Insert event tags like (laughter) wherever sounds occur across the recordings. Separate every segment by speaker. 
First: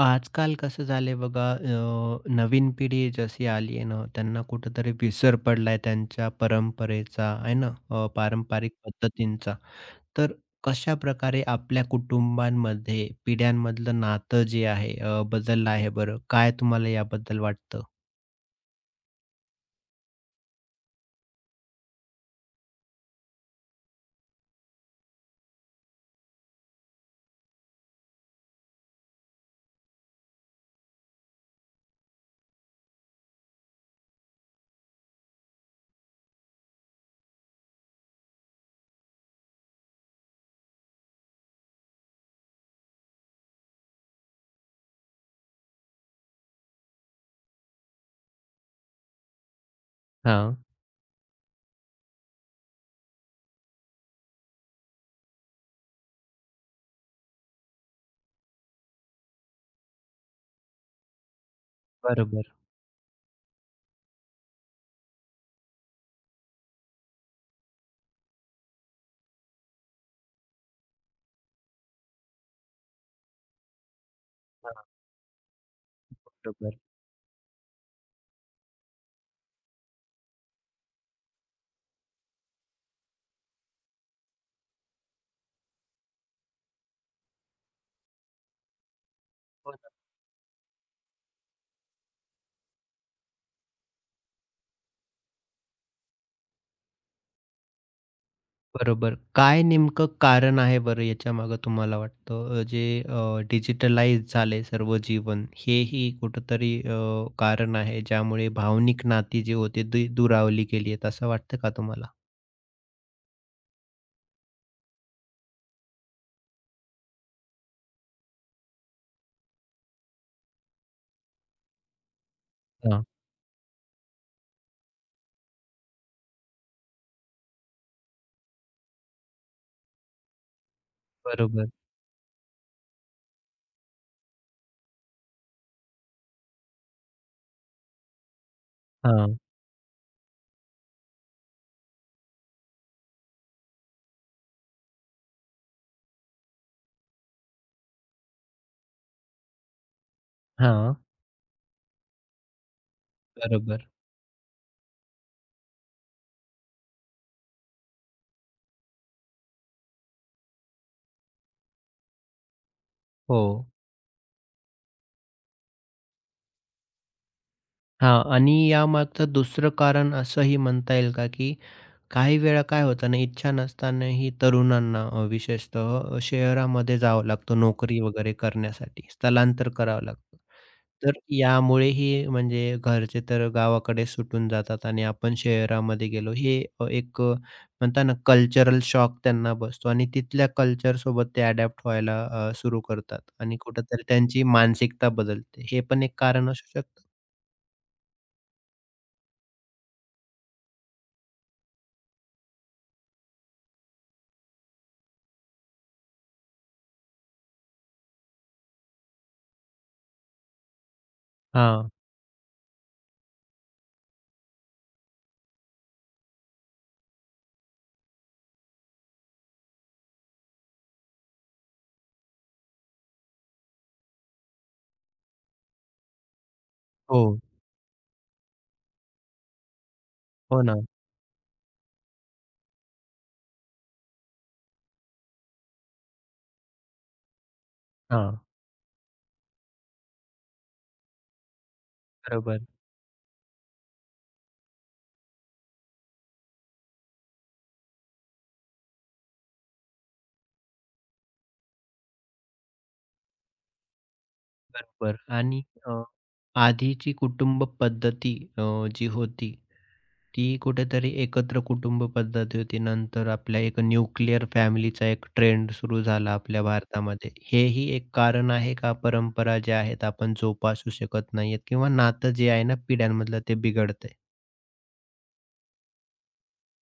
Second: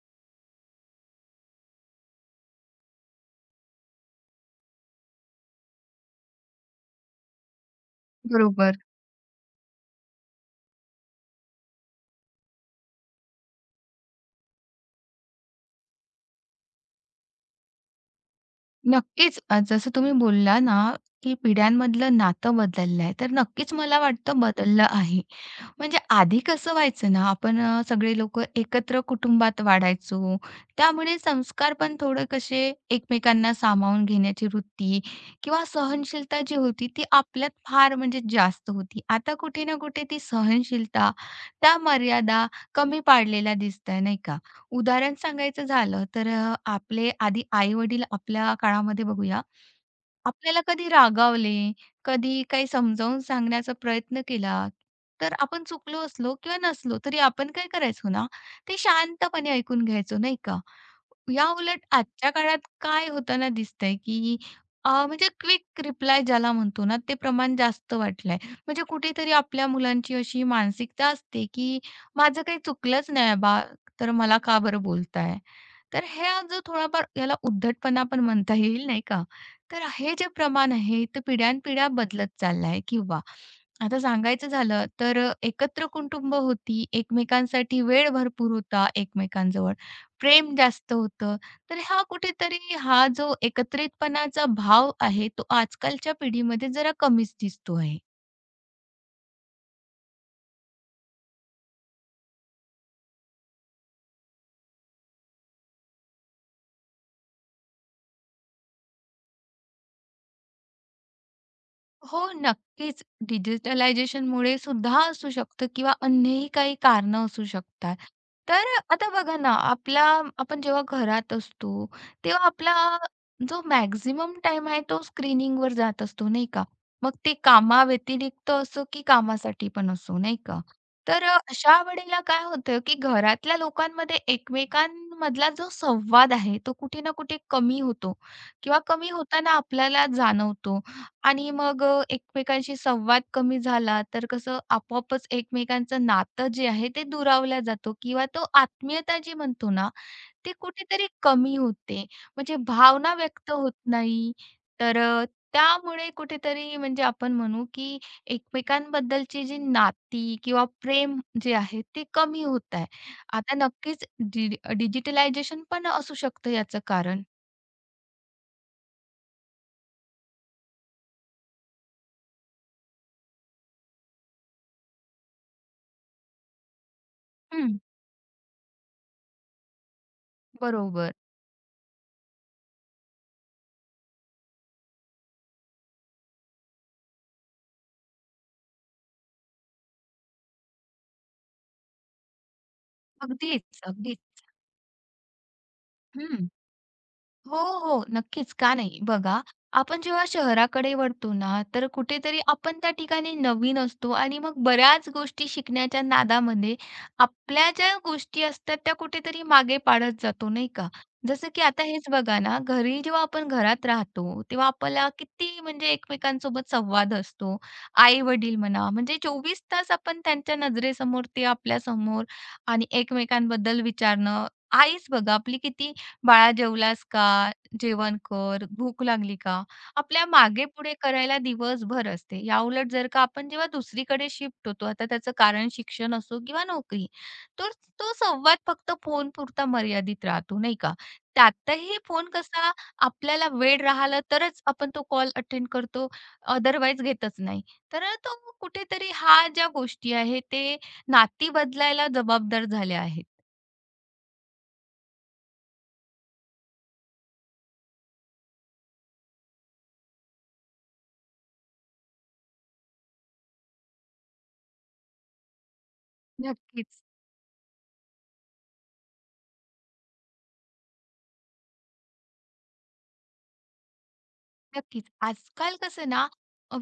Speaker 1: आजकाल कसं झालंय बघा, नवीन पिढी जशी आली आहे ना त्यांना कुठेतरी विसर पडलाय त्यांच्या परंपरेचा आहे ना, पारंपरिक
Speaker 2: बरोबर.
Speaker 1: पद्धतींचा. तर कशा प्रकारे आपल्या कुटुंबांमध्ये पिढ्यांमधलं नातं जे आहे बदललं आहे बरं, काय तुम्हाला याबद्दल वाटतं?
Speaker 2: नक्कीच, जसं तुम्ही बोलला ना, की पिढ्यांमधलं नातं बदललं आहे, तर नक्कीच मला वाटतं बदललं आहे. म्हणजे आधी कसं व्हायचं ना, आपण सगळे लोकं एकत्र कुटुंबात वाढायचो. त्यामुळे संस्कार पण थोडे कसे एकमेकांना सामावून घेण्याची वृत्ती किंवा सहनशीलता जी होती, ती आपल्यात फार म्हणजे जास्त होती. आता कुठे ना कुठे ती सहनशीलता, त्या मर्यादा कमी पाडलेल्या दिसताय, नाही का? उदाहरण सांगायचं झालं तर आपले आधी आई-वडील आपल्या काळामध्ये बघूया,
Speaker 1: हां.
Speaker 2: आपल्याला कधी रागावले, कधी काही समजावून सांगण्याचा प्रयत्न केला तर आपण चुकलो असलो किंवा नसलो तरी आपण काय करायचो ना, ते शांतपणे ऐकून घ्यायचो नाही का? याउलट आजच्या
Speaker 1: बरोबर,
Speaker 2: काळात काय होताना दिसतंय, की म्हणजे क्विक रिप्लाय ज्याला म्हणतो ना, ते प्रमाण जास्त वाटलंय. म्हणजे कुठेतरी आपल्या मुलांची अशी मानसिकता असते, की माझं काही चुकलंच नाही बा, तर मला का
Speaker 1: हां,
Speaker 2: बरं बोलताय? तर हा जो
Speaker 1: बरोबर.
Speaker 2: थोडाफार याला उद्धटपणा पण म्हणता येईल नाही का? तर हे जे प्रमाण आहे ते पिढ्यानपिढ्या बदलत चाललं आहे किंवा आता सांगायचं झालं तर एकत्र कुटुंब होती, एकमेकांसाठी वेळ भरपूर होता एकमेकांजवळ, प्रेम जास्त होतं. तर हा कुठेतरी हा जो एकत्रितपणाचा भाव आहे, तो आजकालच्या पिढीमध्ये जरा कमीच दिसतो आहे.
Speaker 1: बरोबर. काय नेमकं कारण आहे बरं याच्यामागं तुम्हाला वाटतं? जे डिजिटलाइज झालंय सर्व जीवन, हेही कुठेतरी कारण आहे, ज्यामुळे भावनिक नाती जी होती ती दुरावली गेली आहेत, असं वाटतं का तुम्हाला?
Speaker 2: हो, नक्कीच. डिजिटलायझेशनमुळे सुद्धा असू शकतं किंवा अन्यही काही कारणं असू शकतात. तर आता बघा ना, आपला आपण जेव्हा घरात असतो, तेव्हा आपला
Speaker 1: हां.
Speaker 2: जो मॅक्सिमम टाईम आहे तो स्क्रीनिंगवर जात असतो, नाही का? मग ते कामाव्यतिरिक्त असो की कामासाठी पण असो, नाही का? तर
Speaker 1: बरोबर.
Speaker 2: अशा वेळेला काय होतं, की घरातल्या लोकांमध्ये एकमेकांमधला जो संवाद आहे, तो कुठे ना कुठे कमी होतो किंवा कमी
Speaker 1: हां,
Speaker 2: होताना आपल्याला जाणवतो. आणि मग एकमेकांशी संवाद कमी झाला, तर कसं आपोआपच एकमेकांचं नातं जे आहे ते दुरावल्या जातो किंवा तो आत्मीयता जी म्हणतो ना, ती
Speaker 1: हां.
Speaker 2: कुठेतरी कमी होते. म्हणजे भावना व्यक्त होत
Speaker 1: बरोबर.
Speaker 2: नाही. तर त्यामुळे कुठेतरी म्हणजे आपण म्हणू, की एकमेकांबद्दलची जी नाती किंवा प्रेम जे आहे ते कमी होत आहे.
Speaker 1: हो.
Speaker 2: आता नक्कीच डि डिजिटलायझेशन पण असू शकतं याचं कारण.
Speaker 1: हां, आणि यामागचं दुसरं कारण असंही म्हणता येईल का, की काही वेळा काय होतं ना, इच्छा नसतानाही तरुणांना विशेषतः शहरामध्ये जावं लागतं
Speaker 2: हं.
Speaker 1: नोकरी वगैरे करण्यासाठी, स्थलांतर करावं लागतं.
Speaker 2: बरोबर.
Speaker 1: तर यामुळेही म्हणजे घरचे तर गावाकडे सुटून जातात आणि आपण शहरामध्ये गेलो. हे एक, म्हणता ना, कल्चरल शॉक त्यांना बसतो आणि तिथल्या कल्चरसोबत ते अडॅप्ट व्हायला सुरू करतात आणि
Speaker 2: अगदीच,
Speaker 1: कुठेतरी त्यांची
Speaker 2: अगदीच.
Speaker 1: मानसिकता बदलते. हे पण एक
Speaker 2: हं.
Speaker 1: कारण असू शकतं.
Speaker 2: हो, हो. नक्कीच, का नाही? बघा, आपण जेव्हा शहराकडे वळतो ना, तर कुठेतरी आपण त्या ठिकाणी नवीन असतो आणि मग बऱ्याच गोष्टी शिकण्याच्या नादामध्ये आपल्या ज्या गोष्टी असतात त्या कुठेतरी मागे पाडत जातो, नाही का? जसं की आता
Speaker 1: हां.
Speaker 2: हेच बघा ना, घरी जेव्हा आपण घरात राहतो, तेव्हा आपल्याला किती म्हणजे एकमेकांसोबत संवाद असतो. आई-वडील म्हणा, म्हणजे 24 तास आपण त्यांच्या नजरेसमोर, ते आपल्यासमोर आणि एकमेकांबद्दल विचारणं. आईच बघा, आपली किती, "बाळा जेवलास का?
Speaker 1: हो.
Speaker 2: जेवण कर. भूक लागली का?" आपल्या
Speaker 1: हो ना.
Speaker 2: मागे-पुढे करायला दिवसभर असते. या उलट जर का आपण जेव्हा दुसरीकडे शिफ्ट होतो, आता त्याचं कारण शिक्षण असो किंवा नोकरी, तर तो
Speaker 1: हां.
Speaker 2: संवाद फक्त फोनपुरता मर्यादित राहतो, नाही का? त्यातही फोन
Speaker 1: बरोबर,
Speaker 2: कसा आपल्याला वेळ राहिला तरच आपण तो कॉल अटेंड करतो, अदरवाईज घेतच नाही. तर तो कुठेतरी ह्या ज्या गोष्टी आहेत, ते नाती बदलायला जबाबदार झाल्या आहेत.
Speaker 1: बरोबर, आणि अ, आधीची कुटुंब पद्धती, जी होती ती कुठेतरी एकत्र कुटुंब पद्धती होती. नंतर आपल्या एक न्यूक्लिअर फॅमिलीचा एक ट्रेंड सुरू झाला आपल्या
Speaker 2: नक्कीच.
Speaker 1: भारतामध्ये. हेही एक कारण आहे का, परंपरा ज्या आहेत आपण जोपासू शकत नाहीयेत किंवा नातं जे आहे ना पिढ्यांमधलं ते बिघडतंय.
Speaker 2: नक्कीच. आजकाल कसं ना,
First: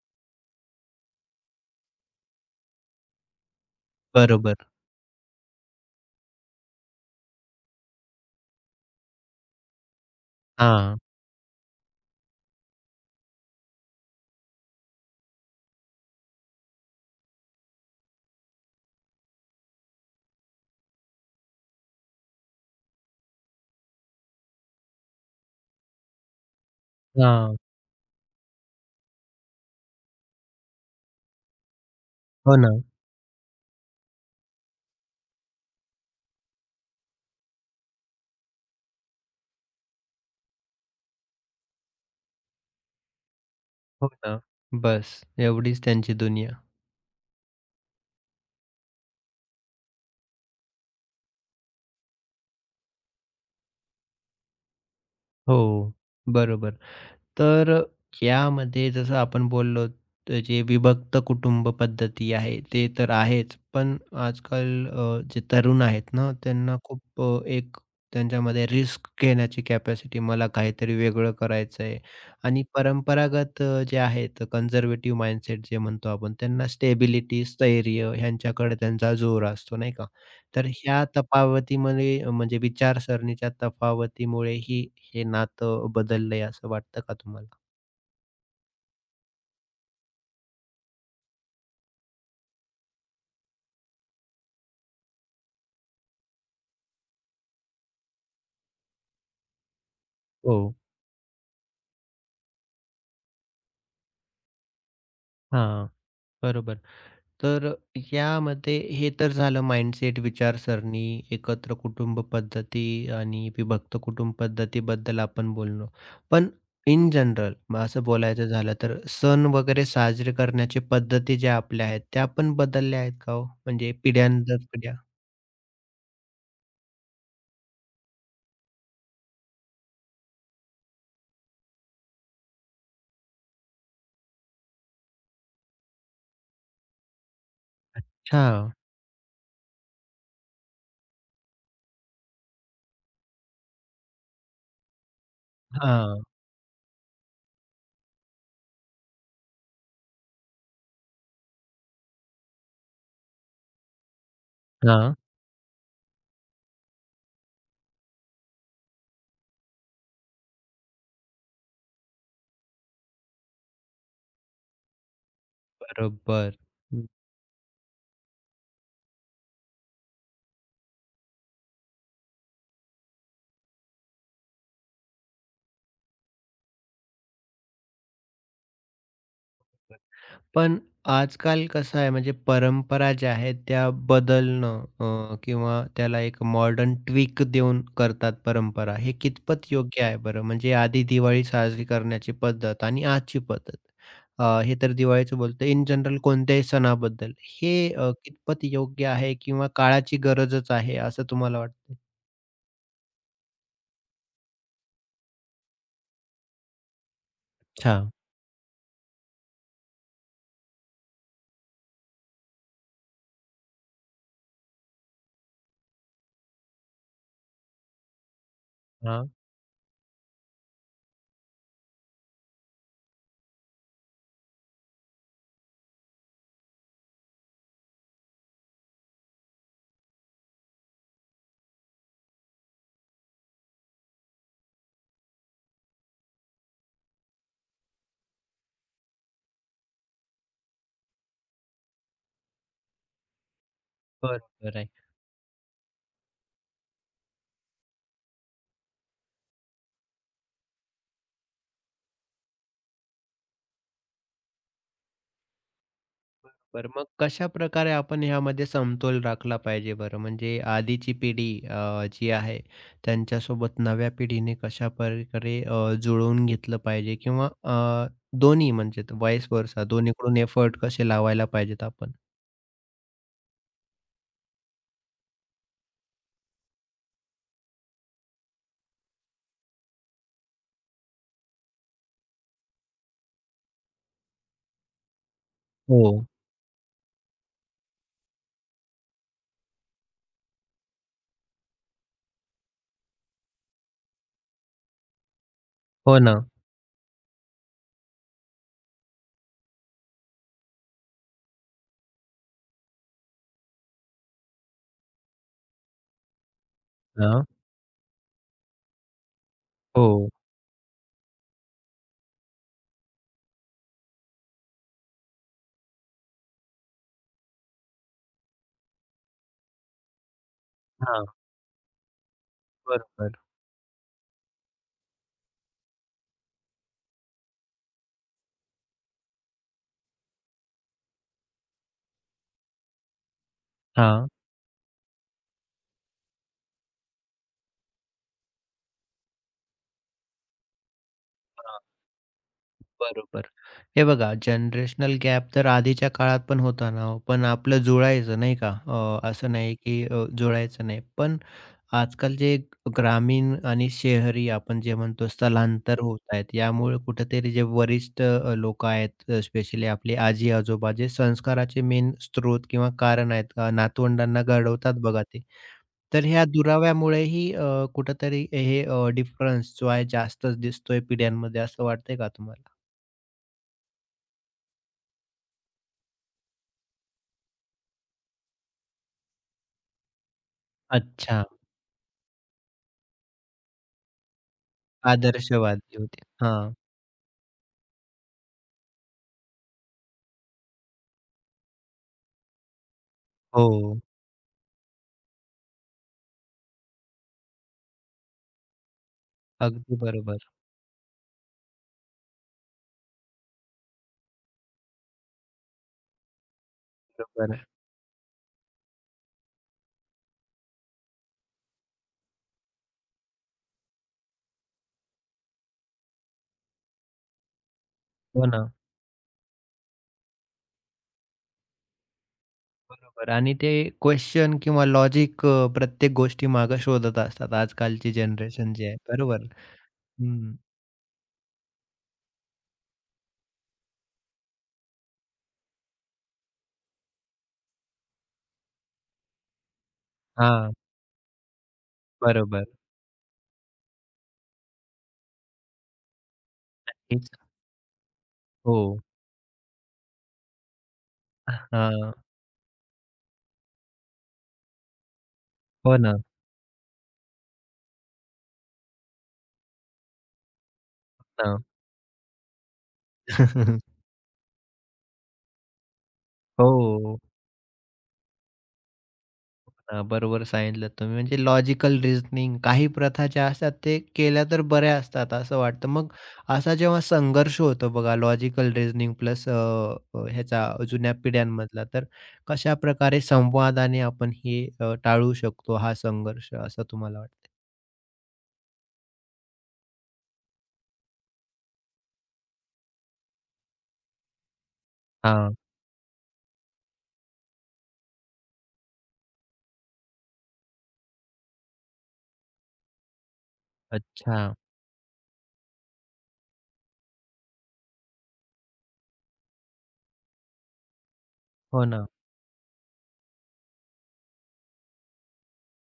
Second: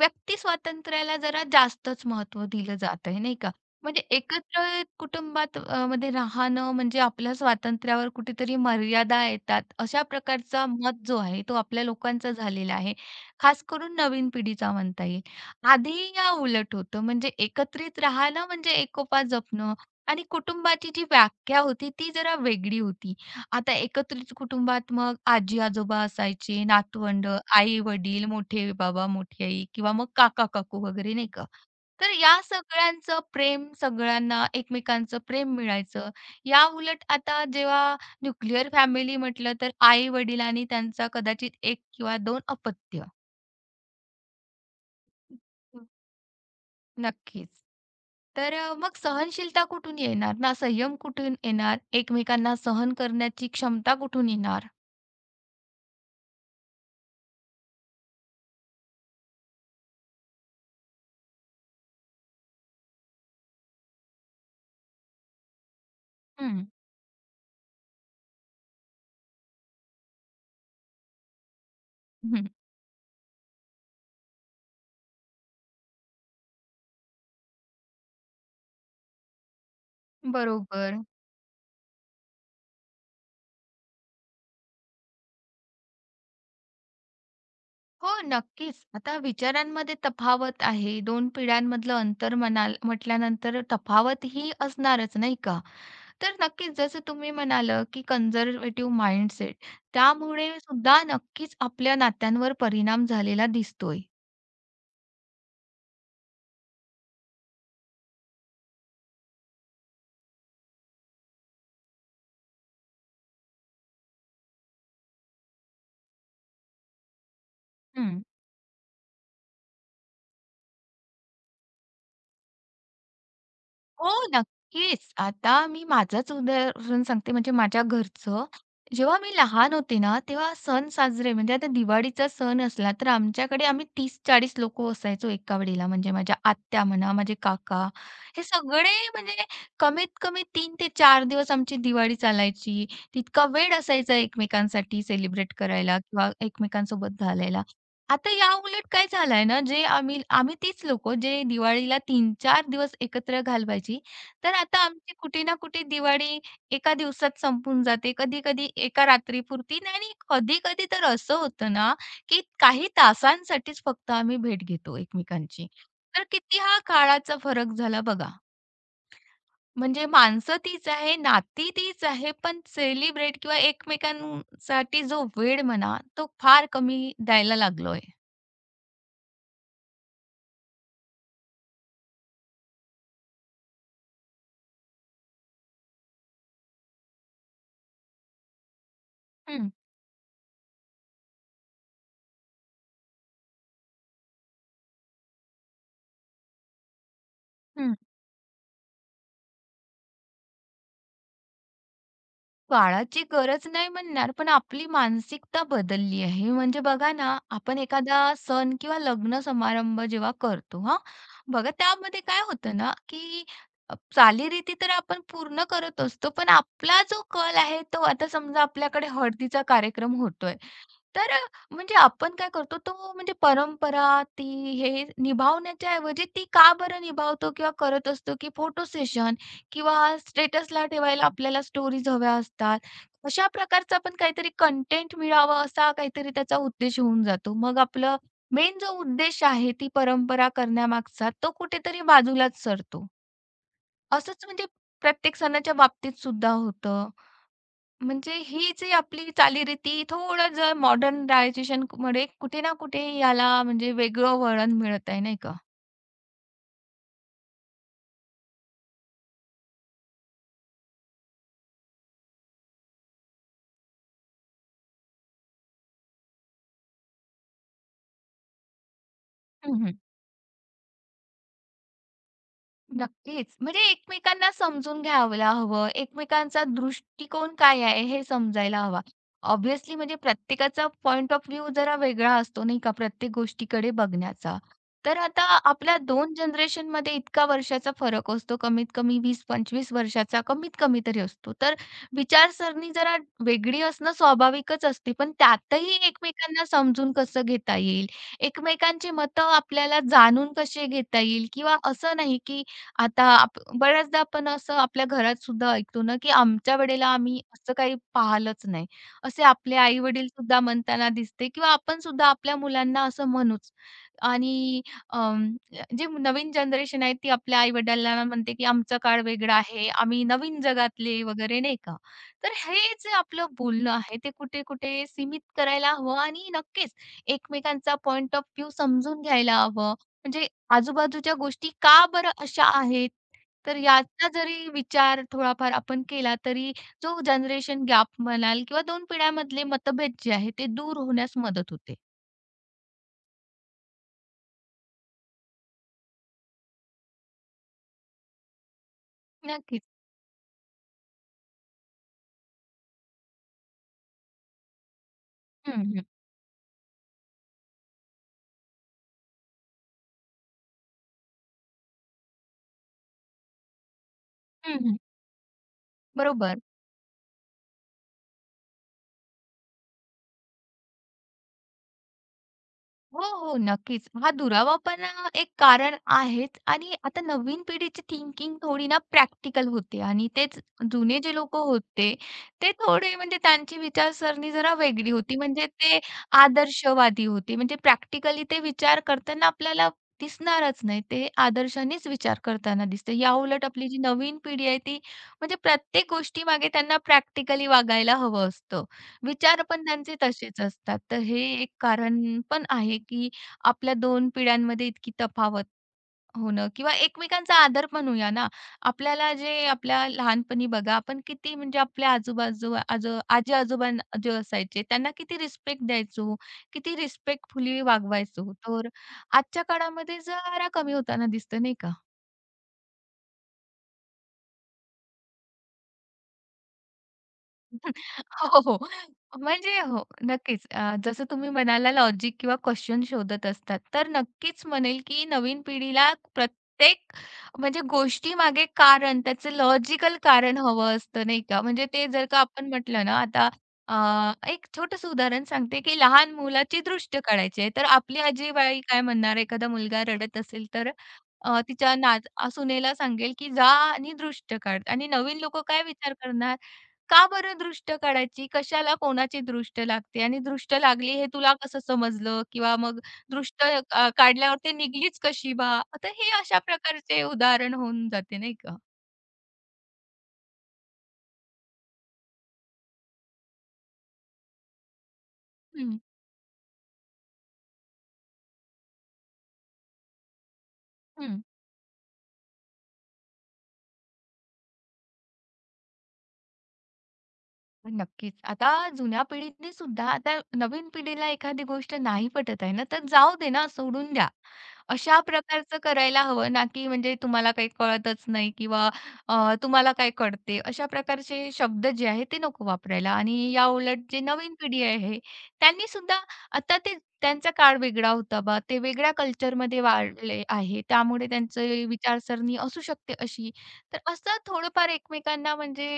Speaker 2: व्यक्ती स्वातंत्र्याला जरा जास्तच महत्त्व दिलं जात आहे, नाही का? म्हणजे
Speaker 1: बरोबर.
Speaker 2: एकत्र कुटुंबात मध्ये राहणं म्हणजे आपल्या स्वातंत्र्यावर कुठेतरी मर्यादा येतात. अशा प्रकारचा
Speaker 1: हां,
Speaker 2: मत जो आहे, तो आपल्या लोकांचा झालेला आहे. खास करून नवीन पिढीचा म्हणता येईल. आधी या उलट होतं. म्हणजे एकत्रित राहणं म्हणजे एकोपा जपणं आणि कुटुंबाची जी व्याख्या होती, ती जरा वेगळी होती. आता एकत्रित कुटुंबात मग आजी-आजोबा असायचे, नातवंड,
Speaker 1: हां.
Speaker 2: आई-वडील, मोठे बाबा, मोठी आई किंवा मग काका-काकू वगैरे नाही का. तर या
Speaker 1: हो ना,
Speaker 2: सगळ्यांचं प्रेम, सगळ्यांना एकमेकांचं प्रेम मिळायचं. याउलट आता जेव्हा न्यूक्लिअर फॅमिली म्हटलं तर आई-वडील आणि त्यांचा कदाचित 1 किंवा 2 अपत्य.
Speaker 1: हो ना. बस एवढीच त्यांची दुनिया.
Speaker 2: नक्कीच. तर मग सहनशीलता कुठून येणार ना संयम कुठून येणार? एकमेकांना सहन करण्याची क्षमता कुठून येणार?
Speaker 1: हो, बरोबर. तर यामध्ये जसं आपण बोललो, जे विभक्त कुटुंब पद्धती आहे ते तर आहेच. पण आजकाल जे तरुण आहेत ना,
Speaker 2: हं,
Speaker 1: त्यांना खूप एक, त्यांच्यामध्ये रिस्क घेण्याची कॅपॅसिटी, मला काहीतरी वेगळं करायचं आहे
Speaker 2: हं.
Speaker 1: आणि परंपरागत जे आहेत, कन्झर्व्हेटिव्ह माइंडसेट जे म्हणतो आपण, त्यांना स्टेबिलिटी, स्थैर्य ह्यांच्याकडे त्यांचा जोर असतो नाही का. तर
Speaker 2: बरोबर.
Speaker 1: ह्या तफावतीमध्ये म्हणजे विचारसरणीच्या तफावतीमुळे हे नातं बदललंय असं वाटतं का तुम्हाला?
Speaker 2: हो, नक्कीच. आता विचारांमध्ये तफावत आहे. 2 पिढ्यांमधलं अंतर म्हणाल म्हटल्यानंतर तफावत ही असणारच, नाही का? तर नक्कीच जसं तुम्ही म्हणालं, की कन्झर्व्हेटिव्ह माइंडसेट त्यामुळे
Speaker 1: हो.
Speaker 2: सुद्धा नक्कीच आपल्या नात्यांवर परिणाम झालेला दिसतोय.
Speaker 1: हां, बरोबर. तर यामध्ये हे तर झालं माइंडसेट, विचारसरणी, एकत्र कुटुंब पद्धती आणि विभक्त कुटुंब पद्धतीबद्दल आपण बोललो. पण इन जनरल मग असं
Speaker 2: हं.
Speaker 1: बोलायचं झालं तर सण वगैरे साजरे करण्याच्या पद्धती ज्या आपल्या आहेत, त्या पण बदलल्या आहेत का हो? म्हणजे
Speaker 2: हो,
Speaker 1: पिढ्यानंतर पिढ्या?
Speaker 2: नक्कीच. आता मी माझंच उदाहरण सांगते म्हणजे माझ्या घरचं. जेव्हा मी लहान होते ना, तेव्हा सण साजरे म्हणजे आता दिवाळीचा सण असला, तर आमच्याकडे आम्ही 30-40 लोकं असायचो एका वेळेला. म्हणजे माझ्या आत्या म्हणा, माझे काका, हे
Speaker 1: अच्छा.
Speaker 2: सगळे म्हणजे कमीत कमी 3 ते 4 दिवस आमची दिवाळी चालायची. तितका वेळ असायचा एकमेकांसाठी सेलिब्रेट करायला
Speaker 1: हां,
Speaker 2: किंवा एकमेकांसोबत घालायला. आता या याउलट काय झालंय ना, जे आम्ही आम्ही तीच लोकं जे दिवाळीला तीन-चार दिवस एकत्र घालवायची. तर आता आमची
Speaker 1: हां.
Speaker 2: कुठे ना कुठे दिवाळी एका दिवसात संपून जाते. कधी-कधी एका रात्रीपुरती आणि कधी-कधी तर असं होतं ना, की काही तासांसाठीच फक्त आम्ही भेट घेतो एकमेकांची. तर
Speaker 1: बरोबर.
Speaker 2: किती हा काळाचा फरक झाला बघा. म्हणजे माणसं तीच आहे, नाती तीच आहे, पण सेलिब्रेट किंवा एकमेकांसाठी जो वेळ म्हणा, तो फार कमी द्यायला लागलोय.
Speaker 1: पण आजकाल कसं आहे, म्हणजे परंपरा ज्या आहेत त्या बदलणं किंवा त्याला एक मॉडर्न ट्विक देऊन करतात परंपरा. हे कितपत
Speaker 2: हं.
Speaker 1: योग्य आहे बरं? म्हणजे आधी दिवाळी साजरी करण्याची पद्धत आणि आजची पद्धत. हे तर दिवाळीचं बोलतोय. इन जनरल कोणत्याही सणाबद्दल. हे
Speaker 2: हं.
Speaker 1: कितपत योग्य आहे किंवा काळाची गरजच आहे असं तुम्हाला वाटतं?
Speaker 2: काळाची गरज नाही म्हणणार, पण आपली मानसिकता बदलली आहे. म्हणजे बघा ना, आपण
Speaker 1: अच्छा.
Speaker 2: एखादा सण किंवा लग्न समारंभ जेव्हा करतो हां, बघा त्यामध्ये काय होतं ना, की चालीरीती तर आपण पूर्ण करत असतो, पण आपला जो कल आहे तो आता समजा आपल्याकडे
Speaker 1: हां,
Speaker 2: हळदीचा कार्यक्रम होतोय, तर म्हणजे आपण काय करतो तो म्हणजे परंपरा ती हे निभावण्याच्या ऐवजी ती का बरं निभावतो किंवा करत असतो, की फोटो सेशन किंवा स्टेटसला ठेवायला आपल्याला स्टोरीज हव्या असतात. अशा प्रकारचं आपण काहीतरी कंटेंट मिळावं असा काहीतरी त्याचा उद्देश होऊन जातो. मग आपलं मेन जो उद्देश आहे ती परंपरा करण्यामागचा तो कुठेतरी बाजूलाच सरतो. असंच म्हणजे
Speaker 1: बरोबर आहे.
Speaker 2: प्रत्येक सणाच्या बाबतीत सुद्धा होतं. म्हणजे ही जी आपली चालीरीती थोडं जर मॉडर्नायझेशनमुळे कुठे ना कुठे याला म्हणजे वेगळं वळण मिळत आहे, नाही का?
Speaker 1: बरं मग कशाप्रकारे आपण ह्यामध्ये समतोल राखला पाहिजे बरं? म्हणजे आधीची पिढी जी आहे त्यांच्यासोबत नव्या पिढीने कशाप्रकारे जुळवून घेतलं पाहिजे किंवा दोन्ही म्हणजे व्हाईस वर्सा दोन्हीकडून एफर्ट कसे लावायला पाहिजेत आपण?
Speaker 2: नक्कीच. म्हणजे एकमेकांना समजून घ्यायला हवं. एकमेकांचा दृष्टिकोन काय आहे हे समजायला हवा. ऑब्व्हियसली म्हणजे प्रत्येकाचा पॉइंट ऑफ व्ह्यू जरा वेगळा असतो नाही का प्रत्येक गोष्टीकडे बघण्याचा. तर आता आपल्या
Speaker 1: हो,
Speaker 2: 2 जनरेशनमध्ये इतका वर्षाचा फरक असतो. कमीत कमी 20-25 वर्षाचा कमीत कमी तरी असतो. तर विचारसरणी जरा वेगळी असणं स्वाभाविकच असते. पण त्यातही
Speaker 1: हो ना.
Speaker 2: एकमेकांना समजून कसं घेता येईल, एकमेकांची मतं आपल्याला जाणून कसे घेता येईल किंवा असं नाही की आता बऱ्याचदा आपण असं आपल्या घरात सुद्धा ऐकतो ना, की आमच्या वेळेला आम्ही
Speaker 1: हां,
Speaker 2: असं काही पाहिलंच नाही. असे आपले आई-वडील
Speaker 1: हो.
Speaker 2: सुद्धा म्हणताना दिसते किंवा आपण सुद्धा आपल्या मुलांना असं म्हणूच. आणि अं, जे नवीन जनरेशन आहे ती आपल्या आई-वडिलांना म्हणते, की आमचा काळ वेगळा आहे, आम्ही नवीन जगातले
Speaker 1: हां,
Speaker 2: वगैरे नाही का. तर हे जे
Speaker 1: बरोबर.
Speaker 2: आपलं बोलणं आहे ते कुठे-कुठे सीमित करायला हवं आणि नक्कीच एकमेकांचा पॉइंट ऑफ व्ह्यू समजून घ्यायला हवं. म्हणजे आजूबाजूच्या गोष्टी का बरं अशा आहेत? तर
Speaker 1: हां,
Speaker 2: याचा जरी विचार थोडाफार आपण केला तरी जो जनरेशन गॅप म्हणाल किंवा 2 पिढ्यांमधले मतभेद जे आहेत ते दूर होण्यास मदत
Speaker 1: हां,
Speaker 2: होते.
Speaker 1: बरोबर. हे बघा, जनरेशनल गॅप तर आधीच्या काळात पण होता ना हो, पण आपलं जुळायचं नाही का? असं नाही
Speaker 2: नक्कीच.
Speaker 1: की जुळायचं नाही. पण आजकाल जे ग्रामीण आणि शहरी आपण जे म्हणतो
Speaker 2: हं,
Speaker 1: स्थलांतर
Speaker 2: हं.
Speaker 1: होत आहेत, यामुळे कुठेतरी जे वरिष्ठ लोकं आहेत, स्पेशली आपले आजी-आजोबा जे संस्काराचे मेन स्रोत किंवा कारण आहेत. नातवंडांना
Speaker 2: हं, हं.
Speaker 1: घडवतात बघा ते. तर ह्या
Speaker 2: बरोबर.
Speaker 1: दुराव्यामुळेही कुठेतरी हे डिफरन्स जो आहे जास्तच दिसतोय पिढ्यांमध्ये, असं वाटतंय का तुम्हाला?
Speaker 2: हो, हो. नक्कीच. हा दुरावा पण एक कारण आहेच आणि आता नवीन पिढीची थिंकिंग थोडी ना प्रॅक्टिकल होते आणि तेच जुने जे
Speaker 1: अच्छा.
Speaker 2: लोकं होते, ते थोडे म्हणजे त्यांची विचारसरणी जरा वेगळी होती. म्हणजे
Speaker 1: आदर्शवादी
Speaker 2: ते
Speaker 1: होते. हां.
Speaker 2: आदर्शवादी होते. म्हणजे प्रॅक्टिकली ते विचार करताना आपल्याला दिसणारच नाही. ते आदर्शानेच विचार करताना दिसतं. याउलट आपली जी
Speaker 1: हो.
Speaker 2: नवीन पिढी आहे ती म्हणजे प्रत्येक गोष्टीमागे त्यांना प्रॅक्टिकली वागायला हवं असतं. विचार पण
Speaker 1: अगदी
Speaker 2: त्यांचे
Speaker 1: बरोबर.
Speaker 2: तसेच असतात. तर हे एक कारण पण आहे, की आपल्या 2 पिढ्यांमध्ये इतकी तफावत होणं किंवा
Speaker 1: बरोबर
Speaker 2: एकमेकांचा
Speaker 1: आहे.
Speaker 2: आदर पण होऊया ना. आपल्याला जे आपल्या लहानपणी बघा आपण किती म्हणजे आपल्या आजूबाजूला आजी-आजोबा जे असायचे त्यांना किती रिस्पेक्ट द्यायचो, किती रिस्पेक्टफुली
Speaker 1: हो
Speaker 2: वागवायचो.
Speaker 1: ना.
Speaker 2: तर आजच्या काळामध्ये जरा कमी होताना दिसतं नाही का?
Speaker 1: बरोबर, आणि ते क्वेशन किंवा लॉजिक प्रत्येक गोष्टीमागे शोधत असतात आजकालची
Speaker 2: हो,
Speaker 1: जनरेशन
Speaker 2: हो.
Speaker 1: जी आहे. बरोबर.
Speaker 2: म्हणजे हो,
Speaker 1: हं.
Speaker 2: नक्कीच. जसं तुम्ही म्हणाला लॉजिक किंवा क्वेशन शोधत असतात, तर नक्कीच म्हणेल की नवीन पिढीला प्रत्येक म्हणजे गोष्टी मागे कारण, त्याचं लॉजिकल कारण
Speaker 1: हां,
Speaker 2: हवं असतं, नाही का? म्हणजे ते जर का
Speaker 1: बरोबर.
Speaker 2: आपण म्हटलं ना आता अ, एक छोटंसं उदाहरण सांगते की लहान मुलाची दृष्ट
Speaker 1: हेच.
Speaker 2: काढायची आहे, तर आपली
Speaker 1: हो.
Speaker 2: आजीबाई काय म्हणणार? एखादा मुलगा रडत असेल तर तिच्या
Speaker 1: हां.
Speaker 2: सुनेला सांगेल की जा आणि दृष्ट काढ आणि नवीन लोकं काय
Speaker 1: हो
Speaker 2: विचार
Speaker 1: ना.
Speaker 2: करणार? का बरं दृष्ट काढायची? कशाला कोणाची दृष्ट लागते आणि दृष्ट लागली हे तुला
Speaker 1: हां.
Speaker 2: कसं समजलं? किंवा मग दृष्ट
Speaker 1: (laughs)
Speaker 2: काढल्यावर ते निघलीच कशी बा? आता हे अशा
Speaker 1: हो.
Speaker 2: प्रकारचे उदाहरण होऊन जाते नाही का?
Speaker 1: हां, बरोबर सांगितलं तुम्ही. म्हणजे लॉजिकल रिझनिंग, काही प्रथा ज्या असतात ते केल्या तर बऱ्या असतात असं वाटतं.
Speaker 2: हं.
Speaker 1: मग असा जेव्हा संघर्ष होतो बघा लॉजिकल रिझनिंग प्लस, अ, अ, ह्याचा जुन्या
Speaker 2: हं.
Speaker 1: पिढ्यांमधला, तर कशाप्रकारे संवादाने आपण हे टाळू शकतो हा संघर्ष, असं तुम्हाला वाटतं?
Speaker 2: नक्कीच. आता जुन्या पिढीतली सुद्धा आता नवीन पिढीला एखादी गोष्ट नाही पटत आहे ना, तर जाऊ दे ना, सोडून द्या. अशा
Speaker 1: हां,
Speaker 2: प्रकारचं करायला हवं ना, की म्हणजे तुम्हाला काही कळतच नाही किंवा तुम्हाला काय कळते, अशा प्रकारचे शब्द जे आहेत ते नको वापरायला. आणि याउलट जे नवीन
Speaker 1: अच्छा.
Speaker 2: पिढी आहे, त्यांनी सुद्धा आता ते त्यांचा काळ वेगळा होता बा, ते वेगळ्या कल्चरमध्ये वाढले आहे. त्यामुळे त्यांची
Speaker 1: हो ना.
Speaker 2: विचारसरणी असू शकते अशी. तर असं थोडंफार एकमेकांना म्हणजे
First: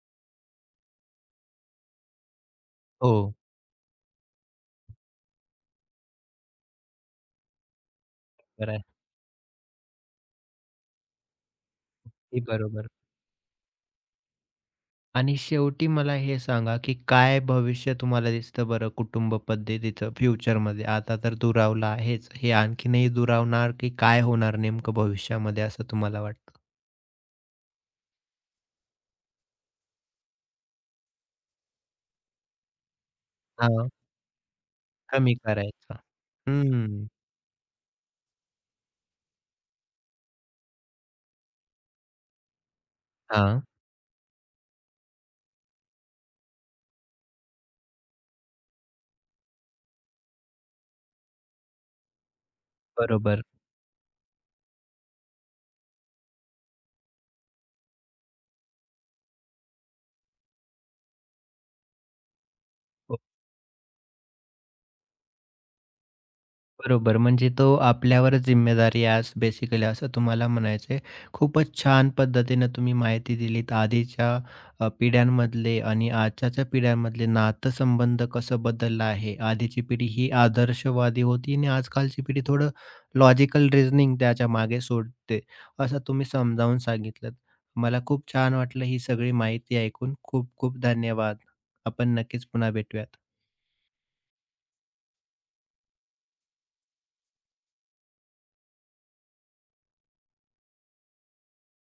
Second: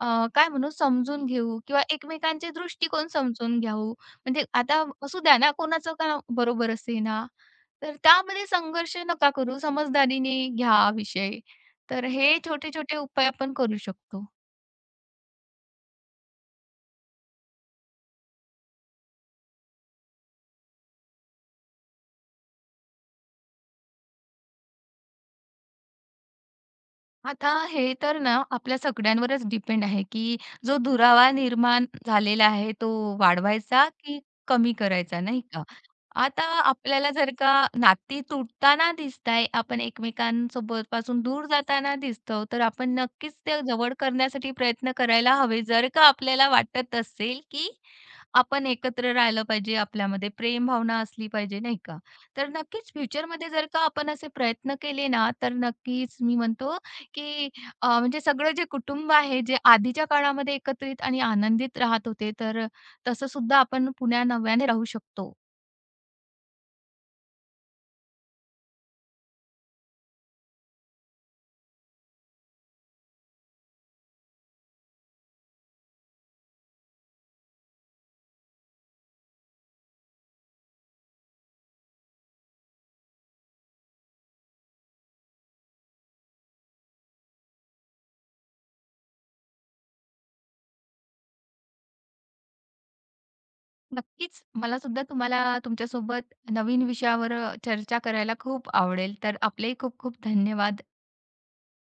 Speaker 2: काय म्हणू समजून घेऊ किंवा एकमेकांचे दृष्टिकोन
Speaker 1: हो,
Speaker 2: समजून घेऊ. म्हणजे आता असू द्या ना, कोणाचं का बरोबर असे ना, तर त्यामध्ये
Speaker 1: खरं आहे.
Speaker 2: संघर्ष नका करू, समजदारीने घ्या विषय. तर हे
Speaker 1: अगदी बरोबर.
Speaker 2: छोटे-छोटे उपाय आपण करू शकतो.
Speaker 1: आणि शेवटी मला हे सांगा, की काय भविष्य तुम्हाला दिसतं बरं कुटुंब पद्धतीचं फ्युचरमध्ये? आता तर दुरावलं आहेच, हे आणखीनही दुरावणार की काय होणार नेमकं भविष्यामध्ये, असं तुम्हाला वाटतं?
Speaker 2: आता हे तर ना आपल्या सगळ्यांवरच डिपेंड आहे, की जो दुरावा निर्माण झालेला आहे तो वाढवायचा
Speaker 1: हां,
Speaker 2: की कमी करायचा,
Speaker 1: कमी
Speaker 2: नाही का?
Speaker 1: करायचा.
Speaker 2: आता
Speaker 1: हं,
Speaker 2: आपल्याला जर का नाती तुटताना दिसताय, आपण एकमेकांसोबत पासून दूर जाताना दिसतो, तर आपण नक्कीच ते
Speaker 1: हां,
Speaker 2: जवळ करण्यासाठी प्रयत्न करायला हवे. जर का आपल्याला वाटत असेल, की आपण एकत्र राहिलं पाहिजे, आपल्यामध्ये प्रेम भावना असली पाहिजे, नाही का? तर नक्कीच
Speaker 1: बरोबर.
Speaker 2: फ्युचरमध्ये जर का आपण असे प्रयत्न केले ना, तर नक्कीच मी म्हणतो की म्हणजे सगळं जे कुटुंब आहे, जे आधीच्या काळामध्ये एकत्रित आणि आनंदित राहत होते, तर तसं सुद्धा आपण पुन्हा नव्याने राहू शकतो.
Speaker 1: बरोबर. म्हणजे तो आपल्यावरच जिम्मेदारी आज बेसिकली, असं तुम्हाला म्हणायचं आहे. खूपच छान पद्धतीनं तुम्ही माहिती दिलीत. आधीच्या पिढ्यांमधले आणि आजच्याच्या पिढ्यांमधले नातेसंबंध कसं बदललं आहे. आधीची पिढी ही आदर्शवादी होती आणि आजकालची पिढी थोडं लॉजिकल रिझनिंग त्याच्या मागे सोडते, असं तुम्ही समजावून सांगितलंत. मला खूप छान वाटलं ही सगळी माहिती ऐकून. खूप खूप धन्यवाद. आपण नक्कीच पुन्हा भेटूयात.
Speaker 2: नक्कीच मला सुद्धा तुम्हाला तुमच्यासोबत नवीन विषयावर चर्चा करायला खूप आवडेल. तर आपले खूप खूप धन्यवाद.